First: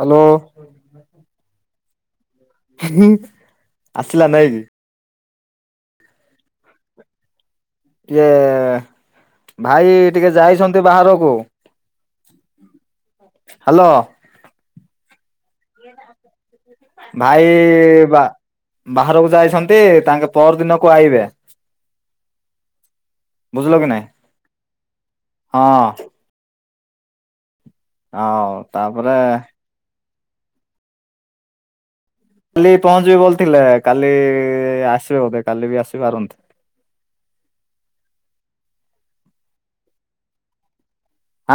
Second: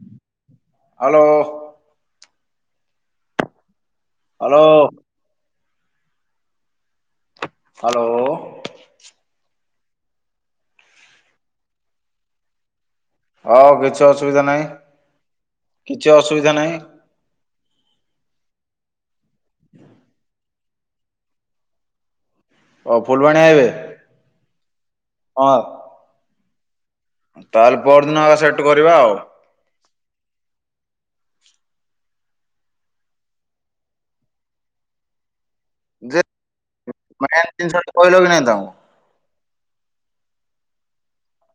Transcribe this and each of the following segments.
Hello hello ହଁ ଆସିଲା ନାଇଁ କି ହ୍ୟାଲୋ ହ୍ୟାଲୋ ଇଏ ଭାଇ ଟିକେ ଯାଇଛନ୍ତି ବାହାରକୁ। ଆଉ ହ୍ୟାଲୋ କିଛି ଅସୁବିଧା ନାହିଁ। କିଛି ଅସୁବିଧା ନାହିଁ ଭାଇ ବା ବାହାର ଯାଇଛନ୍ତି ତାଙ୍କେ ପଅରଦିନ। କୁ ଆଇବେ ହ ଫୁଲବାଣୀ ଆଇବେ ବୁଝିଲ କି ନାଇଁ ହଁ ତାହେଲେ ପଅର ଦିନ ହେ ଆଉ ସେଟ୍ କରିବା ଆଉ ତାପରେ କାଲି ପହଞ୍ଚିବେ ବୋଲି ଥିଲା କାଲି ଆସିବେ ବୋଧେ କାଲି ବି ଯେ ଆସିପାରନ୍ତି ମାନେ ଜିନିଷ ଟା କଇଲ କି ନାଇଥ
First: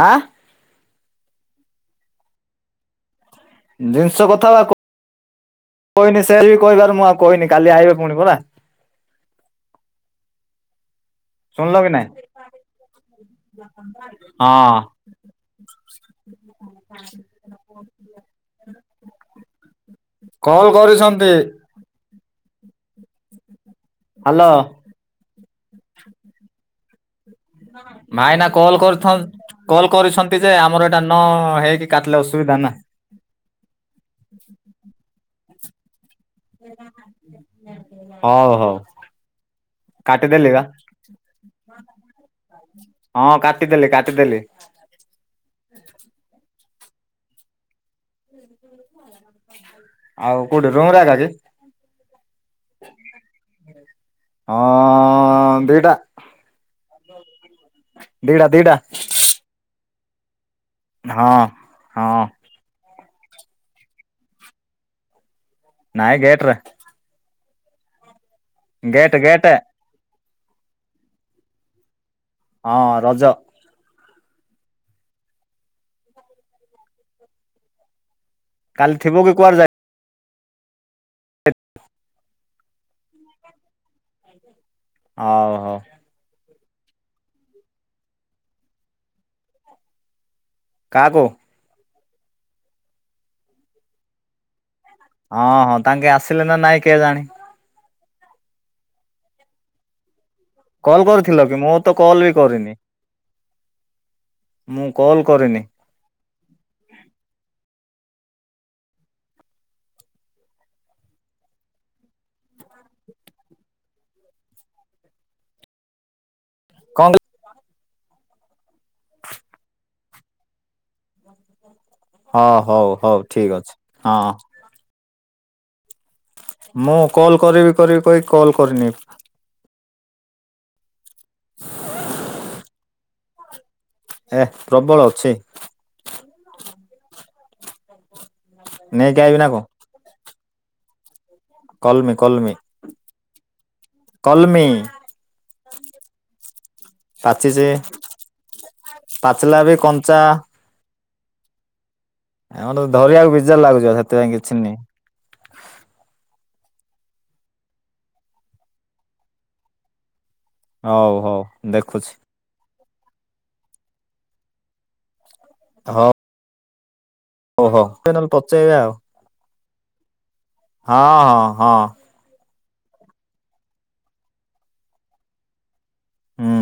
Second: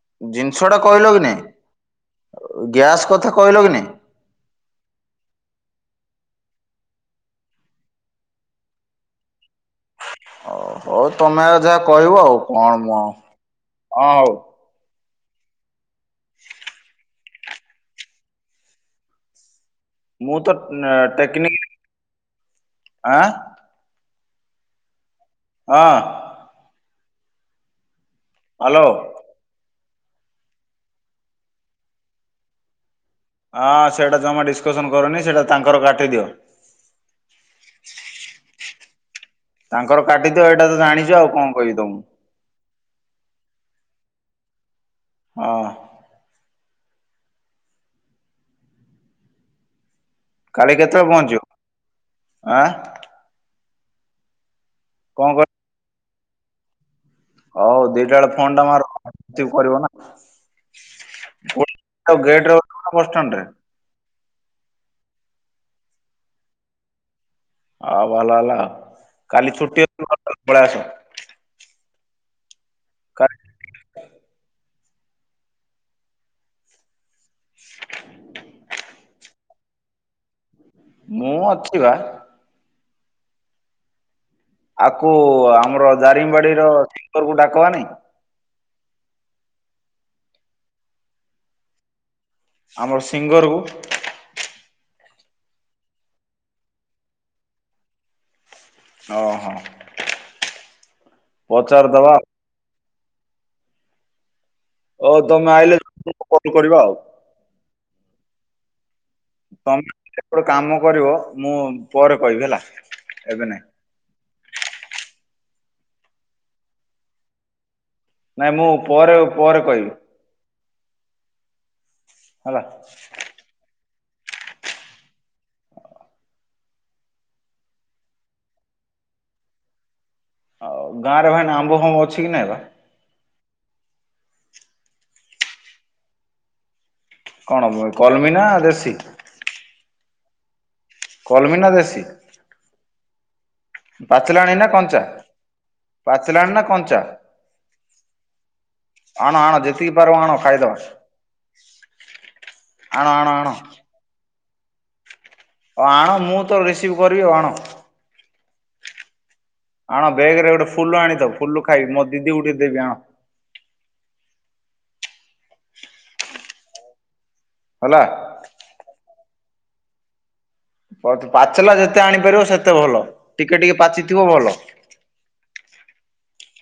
ଆଁ ଜିନିଷ ଟା କହି ଲ କି ନାଇଁ ଗ୍ୟାସ୍ କଥା। କହିଲ କି ନାଇଁ ଜିନିଷ କଥା କହିଲ କହିନି ସେ ବି କହିବାର ମୁଁ ଆଉ କହିନି କାଲି ଆଇିବ ପୁଣି ପରା ହଉ ହଉ ତମେ ଆଉ ଯାହା ଶୁଣିଲ କି ନାଇଁ କହିବ ଆଉ କଣ ମୁ ଆଉ ହଁ ହଉ ହଁ ମୁଁ ତ କଲ୍ କରିଛନ୍ତି ଟେକ୍ନିକ ଆଁ ହଲୋ ହଁ ହଁ ଭାଇନା କଲ୍ ହ୍ୟାଲୋ କରିଥାନ୍ କଲ କରିଛନ୍ତି ଯେ ଆମର ଏଇଟା ନ ହେଇକି କାଟିଲେ ଅସୁବିଧା ନା ହଁ ସେଟା ଜମା ଡିସକସନ କରୁନି ସେଇଟା ତାଙ୍କର କାଟିଦିଅ ହଉ ହଉ ତାଙ୍କର କାଟିଦିଅ କାଟିଦେଲି ବା ଏଇଟା ତ ଜାଣିଛ ଆଉ କଣ କହିବି ତମ ହଁ କାଟିଦେଲି କାଟିଦେଲି ହଁ ଆଉ କୋଉଠି କାଲି ରୁମ୍ ରେ କେତେବେଳେ ଏକା କି? ପହଞ୍ଚିବ ଆଁ ହୁଁ ହଁ କଣ କର ଦିଟା ହଉ ଦିଟା ବେଳେ ଫୋନ୍ ଟାମର କରିବ ନା ହଁ ହଁ ଗଟ କୋଷ୍ଟଣ୍ଡ ନଁଗଟ୍ର ହଉ ହେଲା ଗେଟ୍ କାଲି ଛୁଟି ବଳ ଆସୁ ହଁ ରଜ [inaudible] କାଲି ଥିବକ କୁାର ଯା ମୁଁ ଅଛି ବା ଆକୁ ହଉ ହଉ ଆମର ଦାରିଙ୍ଗବାଡି ର ରକୁ ଡାକବା ନାଇଁ କାକୋ ଆମର ସିଙ୍ଗର କ ହଁ ହଁ ତାଙ୍କେ ଆସିଲେ ନା ନାଇଁ କିଏ ଜାଣି ଓ ହୋ କଲ କରିଥିଲ କି ମୁଁ ତ କଲ୍ ବି କରିନି ମୁଁ କଲ୍ ହଉ ତମେ କରିନି ଆଇିଲ କଲ କରିବା ଆଉ ତମେ ଯେପଟୁ କାମ କରିବ ମୁଁ ପରେ କହିବି ହେଲା ଏବେ ନାଇଁ କଣନ୍ତୁ ନାଇଁ ମୁଁ ପରେ ପରେ କହିବି। ହଁ ହେଲା। ହଉ ହଉ ଠିକ ଅଛି। ହଁ ମୁଁ କଲ କରିବି କରିବି କହିକି କଲ କରିନି। ଆଉ ଗାଁରେ ଭାଇନା ଆମ୍ବ ଫାମ୍ବ ଅଛି କି ନାଇଁ ବା। ଏ ପ୍ରବଳ ଅଛି। କଣହବ କରମିନା ନେଇକି ଆଇବିନା କ କଲମି ନା ଦେଶୀ। କଲମି ପାଚିଲାଣି କଲମି ନା କଞ୍ଚା। ପାଚିଲାଣି ନା କ ପାଚିଚି ଆଣ ଆଣ ପାଚିଲା ବି ଯେତିକି ପାରିବ କଞ୍ଚା। ଆଣ ଖାଇଦବା [inaudible] ଆମର ତ ଆଣ ଆଣ ଧରିବାକୁ ଆଣ। ବିଜାର ଲାଗୁଛ ସେଥିପାଇଁ କି ଚିନି ଆଣ ମୁଁ ତ ରିସିଭ କରିବି ଆଉ ଆଣ। ଆଣ। ବେଗରେ ଗୋଟେ ଫୁଲ ହଉ ଆଣିଥିବୁ ହଉ ଫୁଲ ଖାଇବ ମୋ ଦେଖୁଛି ଦିଦି ଗୋଟେ ଦେବି ଆଣ। ହଁ ଓହୋ ହେଲା। ସେ ନହେଲେ ପଚେଇବା ଆଉ। ହଁ ହଁ ପାଚିଲା ହଁ ଯେତେ ଆଣିପାରିବ ସେତେ ତେ ଭଲ ଟିକେ ଟିକେ ପାଚିଥିବ ଭଲ। ହୁଁ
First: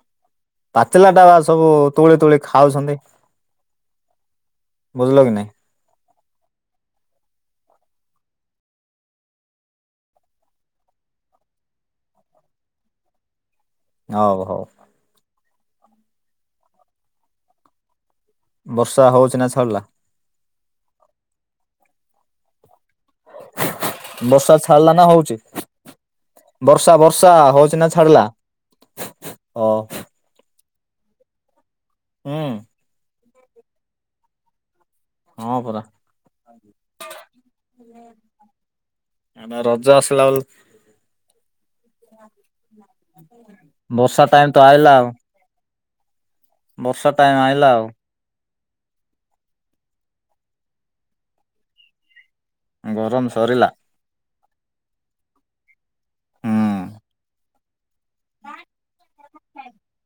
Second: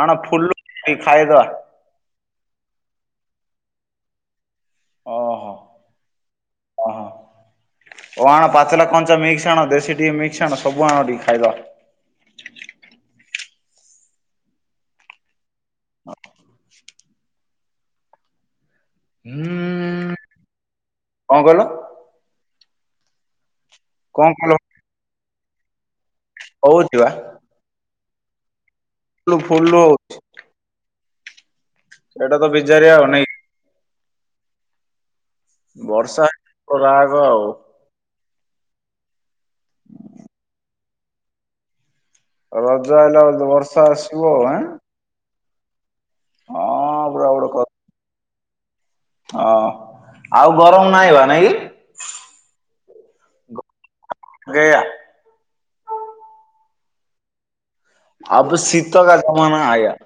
ଆଣ ଫୁଲ ପାଚିଲା ଟା ବା ଖାଇଦବା ସବୁ ତୋଳି ତୋଳି ଖା ଖାଉଛନ୍ତି। ବୁଝିଲ କି ନାଇଁ? ଓହୋ ଓହୋ ଓ ଆଣ ପାଚଲା କଞ୍ଚା ମିକ୍ସ ଆଣ ଦେଶୀ ଟିକେ ମିକ୍ସ ଆଣ ସବୁ ଆଣ ଟିକେ ଖାଇବା। ହଉ ହଉ। ହଁ ବର୍ଷା ହଉଛି ନା ଛାଡିଲା? ହୁଁ କଣ କହିଲ? କଣ କହିଲ ବର୍ଷା ଛାଡିଲା ନା ହଉଛି। ବର୍ଷା ବର୍ଷା ହଉଛିିନା ଛାଡିଲା? ଓ ଖୋଲ ହୁଁ ସେଇଟା ତ ବିଜାରିଆ ଆଉ ନାଇଁ କି ହଁ ପରା ବର୍ଷା ରାଗ ଆଉ- ଆ ରଜା ଆସିଲ ବଲ ରଜ ଆଇଲା ବୋଲି ତ ବର୍ଷା ଆସିବ ଟାଇମ ଆଁ ତ ଆଇଲା ଆଉ ବର୍ଷା ଟାଇମ ଆଣିଲା ଆଉ। ହ ଆଉ ଗରମ ନାଇଁ ବା ନାଇଁ କି? ଗରମ ସରିଲା- ଗା ହଁ ଆବ ଶୀତକାଲି- ନା ଆ-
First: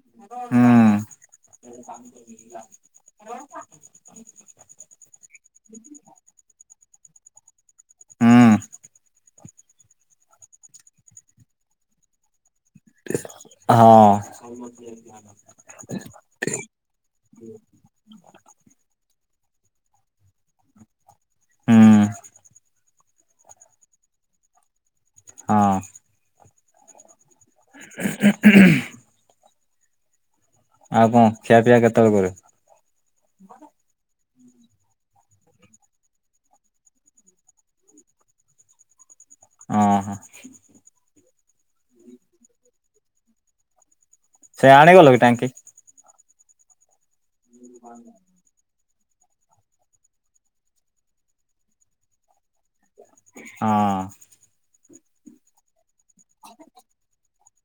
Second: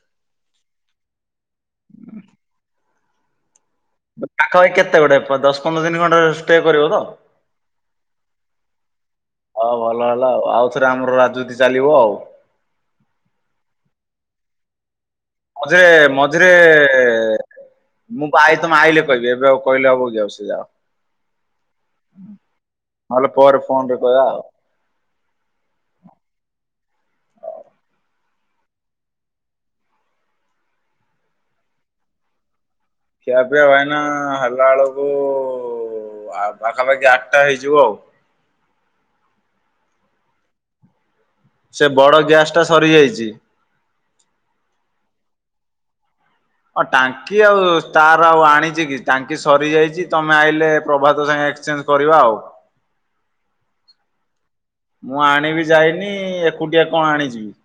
ହୁଁ ପାଖାପାଖି କେତେ ଗୋଡେ ଦଶ ପନ୍ଦର ତିନି ଘଣ୍ଟା ଷ୍ଟେ କରିବ ତ- ହୁଁ ହଁ ଭଲ ହେଲା ଆଉ ଆଉ ଥରେ ଆମର ରାଜନୀତି ଚାଲିବ ଆଉ- ହଁ- ମଝିରେ ମଝିରେ ମୁଁ ଆଇ ତମେ ଆଇଲେ କହିବି- ବେଉ କୋଇଲେ ଆବଉ ଯାଉସ ହୁଁ। ଯାହା- ନଲା ପରେ ଫନରେ କା- ହଁ ହଉ- [inaudible] ଆଉ କଣ ଖିଆ ପିଇଆ କେତେବେଳ କରରେ- ଖିଆପିଆ ଭଏନା ହେଲା ବେଳକୁ ପାଖାପାଖି ଆଠଟା ହେଇଯିବ ଆଉ- ହ ହ- ସେ ବଡ ଗ୍ୟାସ ଟା ସରି ଯାଇଛି- ସେ ଆଣିଗଲ କି ଟାଙ୍କି- ଓ ଟାଙ୍କ- କି ଆଉ ତାର ଆଉ ଆଣିଛି କି- ଟାଙ୍କି ସରିଯାଇଛି ତମେ ଆଇଲେ ପ୍ରଭାତ ସାଙ୍ଗେ ଏକ୍ସଚେଞ୍ଜ କରିବା ଆଉ- ହଁ- ମୁଁ ଆଣିବି ଯାଇନି ଏକୁଟିଆ କଣ ଆଣିଯିବି-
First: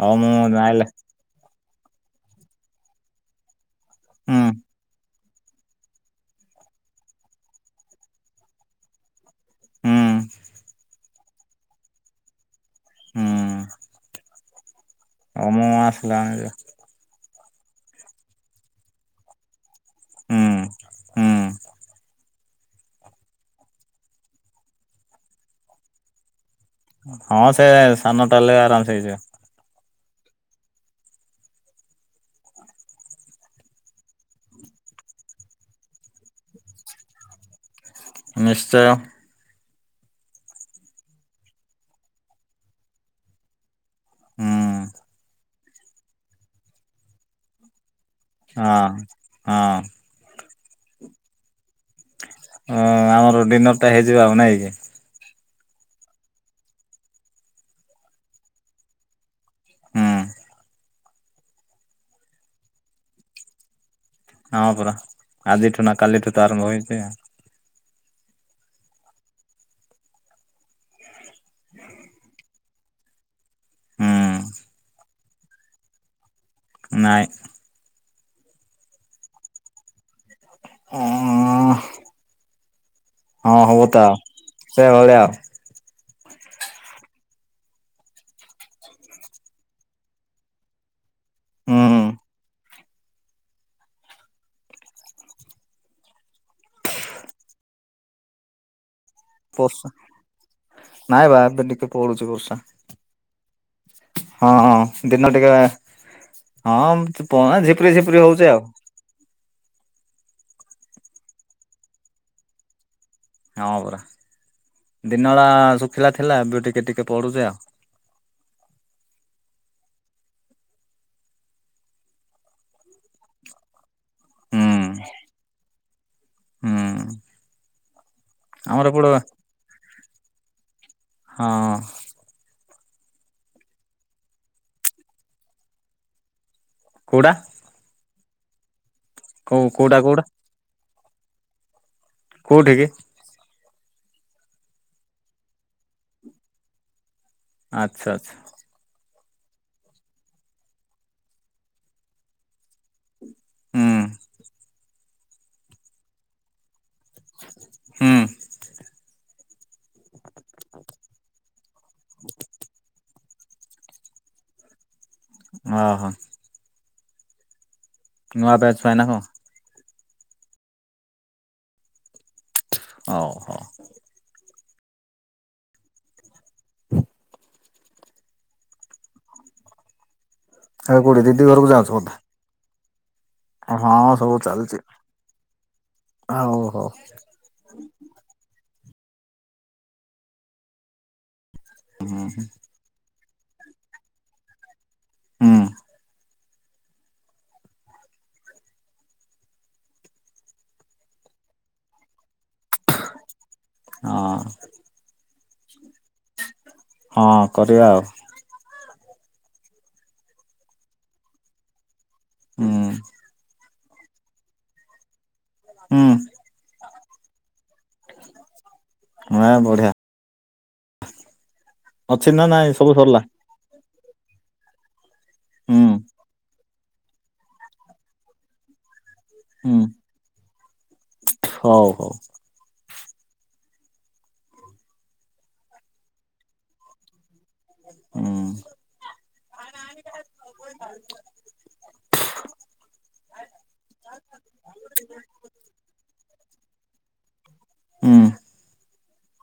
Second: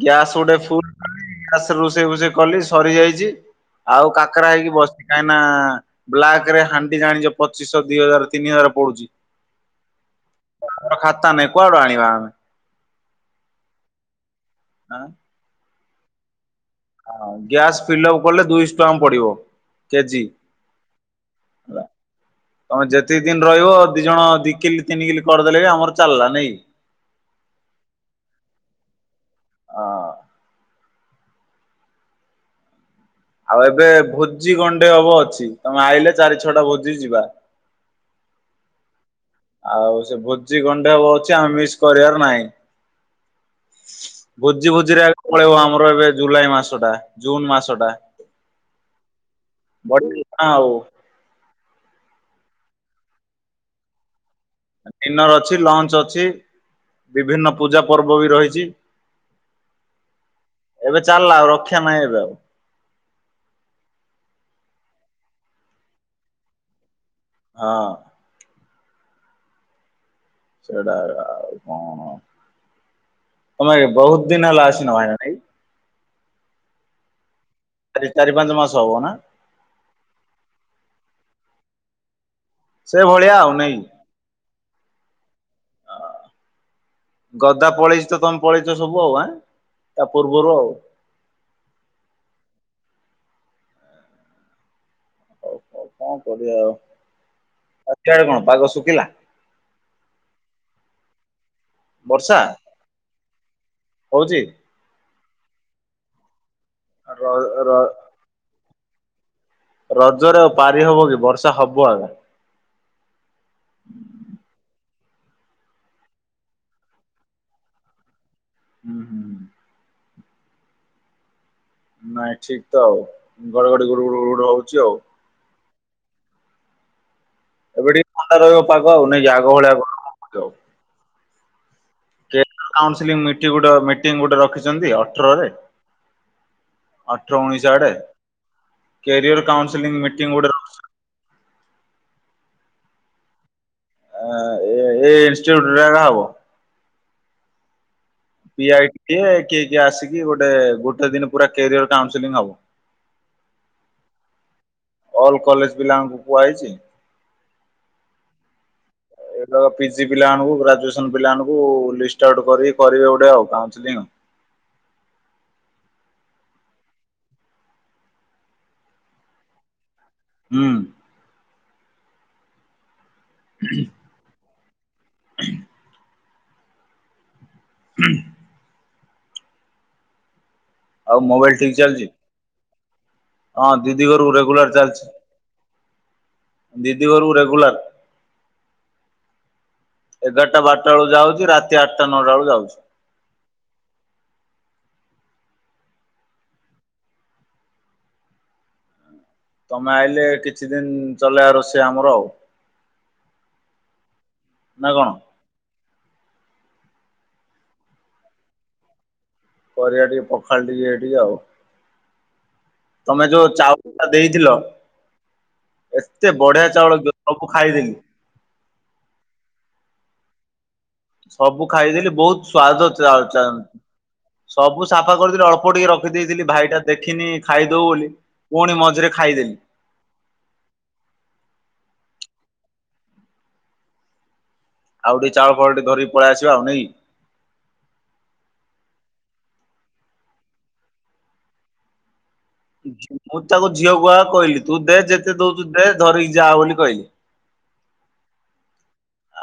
ହଉ ଗ୍ୟାସ ଉଡେ ମୁଁ ଆଇଲେ ଫୁଲ- ସ ରୋଷେଇ ଭୋଷେଇ କଲି ସରିଯାଇଛି- ଆଉ ହୁଁ କାକରା ହେଇକି ବସି- କାହିଁ ନା ବ୍ଲାକ ରେ ହାଣ୍ଡି ଜାଣିଛ ପଚିଶ ଦି ହଜାର ତିନି ହଜାର ପଡୁଛି- ହୁଁ- କଥା ନାଇଁ କୁଆଡୁ ଆଣିବା ଆମେ- ହୁଁ- ହଁ- ଅ ମୁ ଆସିଲାଣି- ହଁ ଗ୍ୟାସ ଫିଲପ କଲେ ଦୁଇଶ ଟା ପଡିବ- କେଜି ହୁଁ ହୁଁ । ତମେ ଯେତିକି ଦିନ ରହିବ ଦି ଜଣ ଦି କିଲି ତିନି କିଲି କରିଦେଲେ ବି ଆମର ଚାଲିଲା ନାଇଁ। ହଁ ସେ ସାନ ଟାଲେ ଆରାମସେ ହେଇଯିବ। ହଁ ଆଉ ଏବେ ଭୋଜି ଗଣ୍ଡେ ହବ ଅଛି ତମେ ଆଇଲେ ଚାରି ଛଅଟା ଭୋଜି ଯିବା। ନିଶ୍ଚୟ। ଆଉ ସେ ଭୋଜି ଗଣ୍ଡେ ହବ ଅଛି ଆମେ ମିସ୍ କରିବାର ନାହିଁ। ଭୋଜି ଭୋଜିରେ ଆଗ ପଳେଇବ ଆମ ଆମର ଏବେ ଜୁଲାଇ ମାସଟା ଜୁନ୍ ମାସଟା ହଁ ହଁ ବଢ଼ି ଆ ଉ ହଁ ଆମର ଡିନର ଟା ହେଇଯିବ ଆ ଡିନର ଅଛି, ଲଞ୍ଚ ଅଛି, ବିଭିନ୍ନ ପୂଜା ପର୍ବ ବି ରହିଛି। ହୁଁ। ଏବେ ଚାଲିଲା ଆଉ ରକ୍ଷା ନାହିଁ ଏବେ ଆଉ। ହଁ ପରା ଆଜିଠୁ ନା କାଲିଠୁ ତ ଆରମ୍ଭ ହେଇଛି ଆ । ହଁ। ସେଇଟା ଆ [inaudible] ତମେ ବହୁତ ଦିନ ହୁଁ ହେଲା ଆସିନ [unintelligible] ନାଇଁ ଚାରି ଚାରି ପାଞ୍ଚ ମାସ ହବ ନା? ହଁ ଅ-ଅ-ଅ ସେ ଭଳିଆ ଆଉ ନାଇ। ସେ ଭଳିଆ। ଗଦା ପଳେଇଛି ତ ତମେ ପଳେଇଛ ସବୁ ଆଉ ଆଁ, ତା ପୂର୍ବରୁ ଆଉ । ହୁଁ। ହଉ ହଉ କଣ କରିବା ଆଉ। ଛତିଆର କଣ ପାଗ ଶୁଖିଲା? ବର୍ଷା ନାଇଁ ବା ଏବେ ଟିକେ ପଡୁଛି ବର୍ଷା। ହଉଛି ହଁ ହଁ। ଏଇନା ଟିକେ ହଁ ର ପହ ର ଝିପିରି ଝିପିରି ହଉଚି ଆଉ । ରଜରେ ଆଉ ପାରି ହବ କି ବର୍ଷା ହବ ଆଗା। ହଁ ପରା ଦିନବେଳା ଶୁଖିଲା ଥିଲା। ଏବେ ଟିକେ ଟିକେ ପଡୁଛି ଆଉ । ହୁଁ ହୁଁ ହୁଁ । ନାଇଁ ଠିକ ତ ଘଡଘଡି ଘୁଡ଼ୁ ଘୁଡୁ ଘୁଡୁ ହୁଁ ହଉଛି ଆଉ । ହୁଁ। ଏବେ ଟିକେ ଥଣ୍ଡା ରହିବ ଆମର ପାଗ ଏପଟେ ଆଉ ନାଇଁ କି ଆଗ ଭଳିଆ ଆଉ ଗରମ ହବକି ଆଉ। ହଁ। କାଉସେଲିଙ୍ଗ ମିଟିଂ ଗୋଟେ ମିଟିଂ ଗୋଟେ ରଖିଛନ୍ତି ଅଠରରେ। କୋଉଟା ଅଠର ଉଣେଇଶ ଆଡେ କ୍ୟାରିୟର କୋଉ କୋଉଟା କାଉନସେଲିଂ କୋଉଟା ମିଟିଂ ଗୋଟେ ରହୁ କୋଉଠି କି? ଆ ଏ ଇନ୍ଷ୍ଟିଟ୍ୟୁଟା ରେ ହବ ଆଚ୍ଛା ଆଛା ପି ଆଇ କିଏ କିଏ କିଏ ଆସିକି ଗୋଟେ ଗୋଟେ ଦିନ ପୁରା କ୍ୟାରିଅର କାଉଁସେଲିଙ୍ଗ ହବ ହୁଁ ଅଲ କଲେଜ ପିଲାମାନକୁ କୁହାଯାଇଛି ହୁଁ ପିଜି ପିଲାମାନଙ୍କୁ ଗ୍ରାଜୁଏସନ ପିଲାମାନଙ୍କୁ ଲିଷ୍ଟ ଆଉଟ କରି କରିବେ ଗୋଟେ ଆଉ କାଉଁସେଲିଙ୍ଗ ଆଉ ଓ ହୋ ନୂଆ ବ୍ୟାଚ ପାଇଁ ନା କଣ ହୁଁ ହଉ ହଉ ହ ହୁଁ ଆଉ କୋଉଠି ଦିଦି ମୋବାଇଲ ଠିକ ଘରକୁ ଚାଲିଛି ଯାଉଛବୋଧେ ହଁ ଦିଦି ଘରୁ ରେଗୁଲାର ଚାଲିଛି ଆଉ ହଉ ଦିଦି ଘରକୁ ରେଗୁଲାର ଏଗାରଟା ବାରଟା ବଳୁ ଯାଉଛି ରାତି ତି ଆଠଟା ହୁଁ ନଅଟା ଅଳକୁ ଯାଉଛୁ ହୁଁ ତମେ ଆଇଲେ କିଛି ଦିନ ଚଲେଇଆ ରୋଷେଇ ଆମର ଆଉ ହଁ ନା କଣ? ହଁ କରିବା ଆଉ କରିବା ଟିକେ ପଖାଳ ଟିକେ ଏଇ ଟିକେ ଆଉ ହୁଁ ତମେ ଯୋ ଚାଓ ଳ ଦେଇଥିଲ ହୁଁ ଏତେ ବଢିଆ ଚାଉଳ ସବୁ ଖାଇଦେଲିି ନା ବଢିଆ ସବୁ ଖାଇଦେଲି ଅଛି ବହୁତ ନା ନାଇଁ ସ୍ୱାଦ ସବୁ ଥିଲା ସରିଲା ଅ- ଚା ସବୁ ସାଫ୍ କରିଦେଲି ଅଳ୍ପ ହୁଁ ଟିକେ ରଖିଦେଇଥିଲି ଭାଇଟା ଦେଖିନି ଖାଇଦଉ ବୋଲି ପୁଣି ମଝିରେ ଖାଇଦେଲି ହୁଁ ହଉ ହଉ ଆଉ ଟିକେ ଚାଉଳ ଫାଉଳ ଟିକେ ଧରିକି ପଳେଇ ଆସିବା ଆଉ ନାଇ। ହୁଁ। ମୁଁ ତାକୁ ଝିଅ କୁହାକୁ କହିଲି ତୁ ଦେ ଯେତେ ଦଉଛୁ ଦେ ଧରିକି ଯା ବୋଲି କହିଲି। ହୁଁ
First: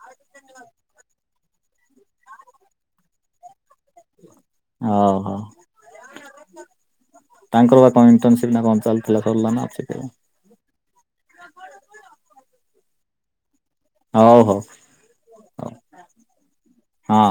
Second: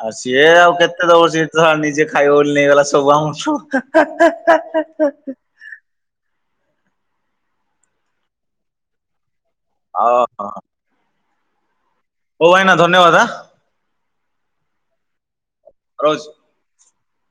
ଆଉ ସିଏ ଆଉ କେତେ ଦବ ସିଏ। ନିଜେ ଖାଇବ ବ ବୋଲି ନେଇଗଲା ସବୁ ଆମ ସବୁ। ହଉ [unintelligible] ହଉ ତାଙ୍କର ବା କଣ ଇଣ୍ଟର୍ନସିପ ନା କଣ ଚାଲିଥିଲା। ସରିଲାନା ଅଛି। ଓହୋ [unintelligible] ହଉ ଭାଇନା ଧନ୍ୟବାଦ ଆ। ହଉ ହଉ ହଉ। ରୋଜ। ହଁ।